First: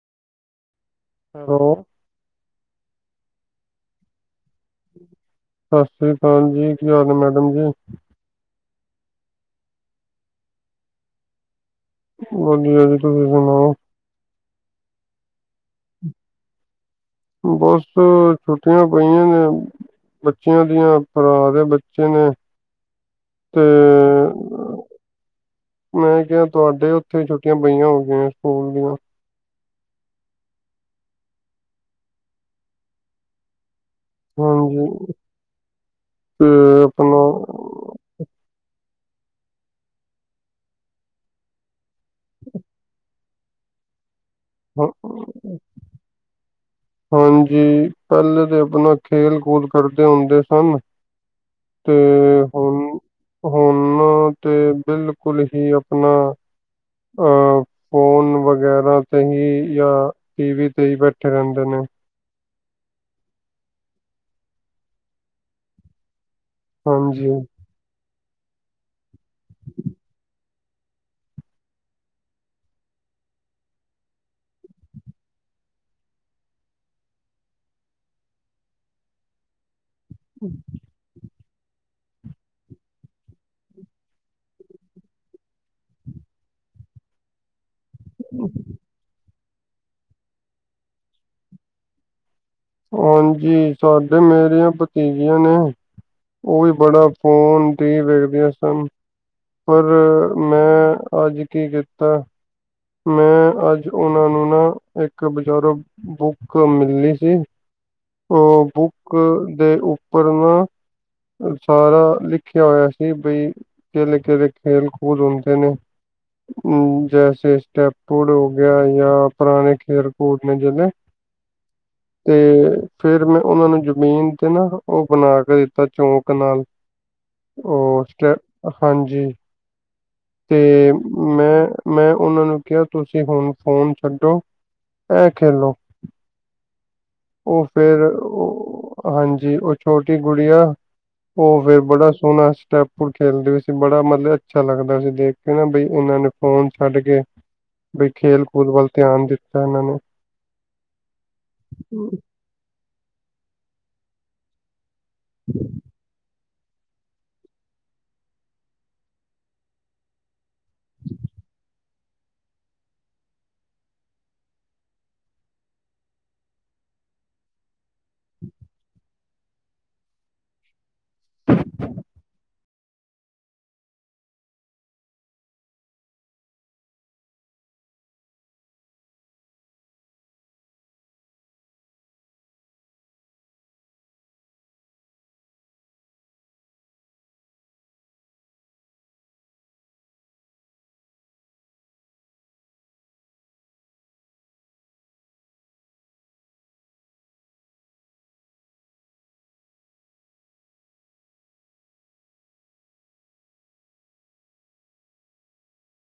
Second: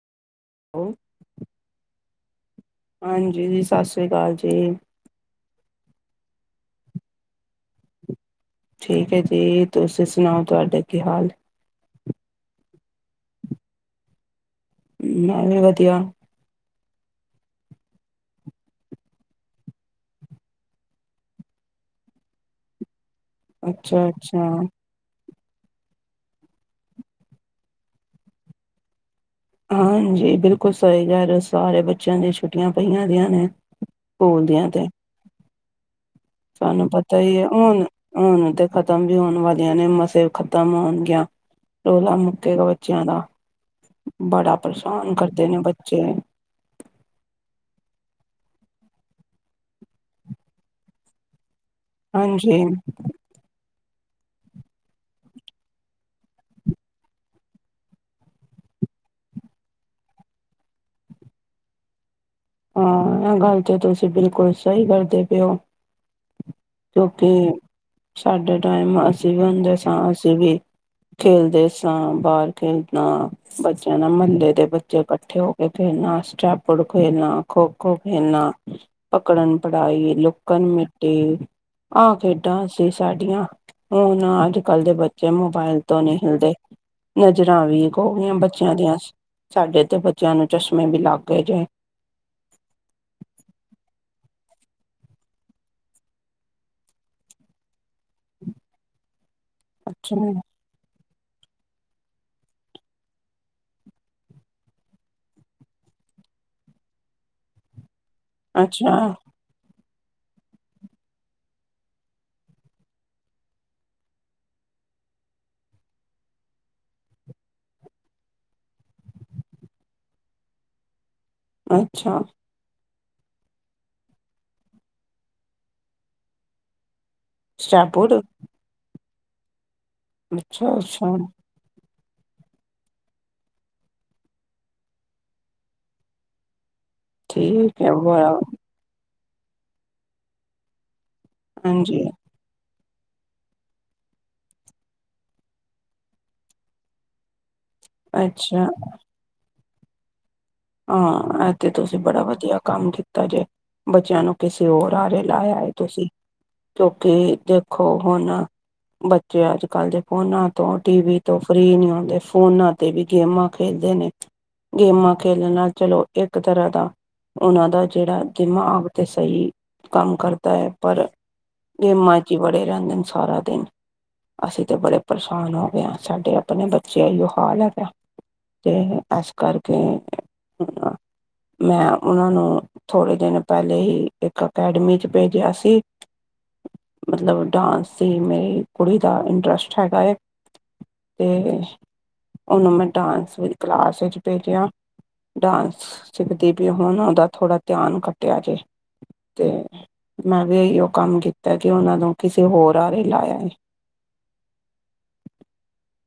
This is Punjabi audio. ਹੋ। ਹੈਲੋ ਹਾਂਜੀ ਜੀ ਸਤਿ ਸ਼੍ਰੀ ਅਕਾਲ ਜੀ। ਸਤਿ ਸ਼੍ਰੀ ਅਕਾਲ ਜੀ ਕੀ ਹਾਲ ਨੇ ਮੈਡਮ ਜੀ? ਠੀਕ ਹੈ ਜੀ ਤੁਸੀਂ ਸੁਣਾਓ ਤੁਹਾਡਾ ਕੀ ਹਾਲ? ਵਧੀਆ ਜੀ ਤੁਸੀਂ ਸੁਣਾਓ? ਮੈਂ ਵੀ ਵਧੀਆ। ਬਸ ਛੁੱਟੀਆਂ ਪਈਆਂ ਨੇ। ਬੱਚਿਆਂ ਦੀਆਂ ਭਰਾ ਦੇ ਬੱਚੇ ਨੇ। ਤੇ ਅੱਛਾ-ਅੱਛਾ। ਮੈਂ ਕਿਹਾ ਤੁਹਾਡੇ ਉੱਥੇ ਛੁੱਟੀਆਂ ਪਈਆਂ ਹੋ ਗਈਆਂ ਸਕੂਲ ਦੀਆਂ। ਹਾਂਜੀ ਬਿਲਕੁਲ ਸਹੀ ਗ ਸਾਰੇ ਬੱਚਿਆਂ ਦੀ ਛੁੱਟੀਆਂ ਪਈਆਂ ਦੀਆਂ ਨੇ। ਸਕੂਲ ਦੀਆਂ ਤੇ ਹਾਂਜੀ ਤੇ ਸਾਨੂੰ ਪਤਾ। ਤਾਂ ਆਪਣਾ ਹੀ ਹੁਣ-ਹੁਣ ਤੇ ਖਤਮ ਵੀ ਹੋਣ ਵਾਲੀਆਂ ਨੇ ਮਸੇ ਖਤਮ ਹੋਣਗੀਆਂ। ਰੌਲਾ ਮੁੱਕਗਾ ਬੱਚਿਆਂ ਦਾ ਬੜਾ ਹਾਂ- ਪਰੇਸ਼ਾਨ ਕਰਦੇ ਨੇ ਬੱਚੇ ਹਾਂਜੀ। ਪਹਿਲੇ ਤਾਂ ਆਪਣਾ ਖੇਲ ਕੂਦ ਕਰਦੇ ਹੁੰਦੇ ਸਨ ਤੇ ਹਾਂਜੀ। ਹੁਣ ਹੁਣ ਤੇ ਬਿਲਕੁਲ ਹੀ। ਆਪਣਾ ਅ ਫੋਨ ਵਗੈਰਾ ਤੇ ਹੀ ਜਾਂ ਟੀ ਵੀ ਤੇ ਹੀ ਬੈਠੇ ਰਹਿੰਦੇ ਨੇ। ਹਾਂ ਇਹ ਗੱਲ ਤੇ ਤੁਸੀਂ ਬਿਲਕੁਲ ਸਹੀ ਕਰਦੇ ਪਏਓ। ਕਿਉਂਕਿ ਹਾਂਜੀ ਸਾਡਾ ਟਾਈਮ ਅਸੀਂ ਵੀ ਹੁੰਦੇ ਸਾਂ ਅਸੀਂ ਵੀ ਖੇਲਦੇ ਸਾਂ ਬਾਹਰ ਖੇਲਦਾ। ਬੱਚਿਆਂ ਨਾਲ ਮਹੱਲੇ ਦੇ ਬੱਚੇ ਇਕੱਠੇ ਹੋ ਕੇ ਖੇਲਣਾ ਸਟੈਪ ਖੇਲਣਾ। ਖੋ-ਖੋ ਖੇਲਣਾ, ਪਕੜਨ ਪੜਾਈ ਲੁਕਣ ਮਿੱਟੀ। ਆਹ ਖੇਡਾਂ ਸੀ ਸਾਡੀਆਂ। ਹੁਣ ਅੱਜ ਕੱਲ੍ਹ ਦੇ ਬੱਚੇ ਮੋਬਾਇਲ ਤੋਂ ਨਹੀਂ ਹਿਲਦੇ ਨਜ਼ਰਾਂ ਵੀ। ਹੋ ਗਈਆਂ ਬੱਚਿਆਂ ਦੀਆਂ, ਸਾਡੇ ਤੇ ਬੱਚਿਆਂ ਨੂੰ ਚਸ਼ਮੇ ਵੀ ਲੱਗ ਗਏ ਜਿ। ਹਾਂਜੀ, ਸਾਡੇ ਮੇਰੀਆਂ ਭਤੀਜੀਆਂ ਨੇ। ਉਹ ਵੀ ਬੜਾ ਫੋਨ ਤੇ ਵੇਖਦੀਆਂ ਸਨ। ਪਰ ਅੱਛਾ ਮੈਂ ਅੱਜ ਕੀ ਕੀਤਾ। ਮੈਂ ਅੱਜ ਉਹਨਾਂ ਨੂੰ ਨਾ, ਇੱਕ ਬਜ਼ਾਰੋਂ ਬੁੱਕ ਮਿਲੀ ਸੀ। ਉਹ ਅੱਛਾ ਬੁੱਕ ਦੇ ਉੱਪਰ ਨਾ ਸਾਰਾ ਲਿਖਿਆ ਹੋਇਆ ਸੀ। ਬਈ ਕੇਲੇ-ਕੇਲੇ ਖੇਲ ਕੂਦ ਹੁੰਦੇ ਨੇ ਜੈਸੇ। ਟੈਪੋਡ ਹੋ ਗਿਆ ਜਾਂ ਪੁਰਾਣੇ ਖੇਡਕੂਦ ਨੇ ਜਿਹੜੇ। ਅੱਛਾ। ਤੇ ਫੇਰ ਮੈਂ ਉਹਨਾਂ ਨੂੰ ਜ਼ਮੀਨ ਤੇ ਨਾ ਉਹ ਬਣਾ ਕੇ ਦਿੱਤਾ ਚੌਂਕ ਨਾਲ ਹੋ ਸਟੈਪੁਡ ਹਾਂਜੀ। ਅੱਛਾ ਤੇ ਅੱਛਾ ਮੈਂ। ਮੈਂ ਉਹਨਾਂ ਨੂੰ ਕਿਹਾ ਤੁਸੀਂ ਹੁਣ ਫੋਨ ਛੱਡੋ ਇਹ ਖੇਲੋ। ਉਹ ਠੀਕ ਹੈ ਫੇਰ ਬੜਾ ਉਹ ਹਾਂਜੀ ਉਹ ਛੋਟੀ ਗੁੜੀਆ। ਉਹ ਫਿਰ ਹਾਂਜੀ ਬੜਾ ਸੋਹਣਾ ਸਟੈਪੂ ਖੇਲਦੇ ਸੀ ਬੜਾ ਮਤਲਬ ਅੱਛਾ ਲੱਗਦਾ ਸੀ। ਦੇਖ ਕੇ ਨਾ ਬਈ ਇਹਨਾਂ ਨੇ ਫੋਨ ਛੱਡ ਕੇ। ਬਈ ਖੇਲ ਕੂਦ ਅੱਛਾ ਵੱਲ ਧਿਆਨ ਦਿੱਤਾ ਇਹਨਾਂ ਨੇ। ਹਾਂ ਇਥੇ ਤੁਸੀਂ ਬੜਾ ਵਧੀਆ ਕੰਮ ਕੀਤਾ ਜੇ। ਬੱਚਿਆਂ ਨੂੰ ਕਿਸੇ ਹੋਰ ਆ ਰਹੇ ਲਾਇਆ ਏ ਤੁਸੀਂ, ਕਿਉਂਕਿ ਦੇਖੋ ਹੁਣ। ਬੱਚੇ ਅੱਜ ਕੱਲ ਦੇ ਫੋਨਾਂ ਤੋਂ, ਟੀਵੀ ਤੋਂ, ਫ੍ਰਰੀ ਨੀ ਆਉਂਦੇ। ਫੋਨਾਂ ਵੀ ਗੇਮਾਂ ਖੇਡਦੇ ਨੇ। ਗੇਮਾਂ ਖੇਲਣਾ ਚਲੋ ਇੱਕ ਤਰ੍ਹਾਂ ਦਾ ਉਹਨਾਂ ਦਾ ਜਿਹੜਾ ਦਿਮਾਗ ਤੇ। ਸਹੀ ਕੰਮ ਕਰਦਾ ਹੈ ਪਰ ਗੇਮਾਂ ਚ ਹੀ ਬੜ੍ਹੇ ਰਹਿੰਦੇ ਨੇ ਸਾਰਾ ਦਿਨ। ਅਸੀਂ ਤੇ ਬੜੇ ਪਰੇਸ਼ਾਨ ਹੋ ਗਏ ਹਾਂ ਸਾਡੇ ਆਪਣੇ ਬੱਚਿਆਂ ਹੀ ਉਹ ਹਾਲ ਹੈ ਪਿਆ ਤੇ ਐਸ ਕਰਕੇ। ਮੈਂ ਉਹਨਾਂ ਨੂੰ ਥੋੜ੍ਹੇ ਦਿਨ ਪਹਿਲੇ ਹੀ ਇੱਕ ਅਕੈਡਮੀ ਚ ਭੇਜਿਆ ਸੀ। ਮਤਲਬ ਡਾਂਸ ਦੀ ਮੇਰੀ ਕੁੜੀ ਦਾ ਇੰਟਰਸਟ ਹੈਗਾ ਹੈ। ਤੇ ਉਹਨੂੰ ਮੈਂ ਡਾਂਸ ਕਲਾਸ ਵਿੱਚ ਭੇਜਿਆ। ਡਾਂਸ ਸਿੱਖਦੀ ਵੀ ਹੁਣ ਉਹਦਾ ਥੋੜ੍ਹਾ ਧਿਆਨ ਘਟਿਆ ਜੇ। ਤੇ ਮੈਂ ਵੀ ਇਹੀਓ ਕੰਮ ਕੀਤਾ ਕਿ ਉਹਨਾਂ ਨੂੰ ਕਿਸੇ ਹੋਰ ਆਰੇ ਲਾਇਆ।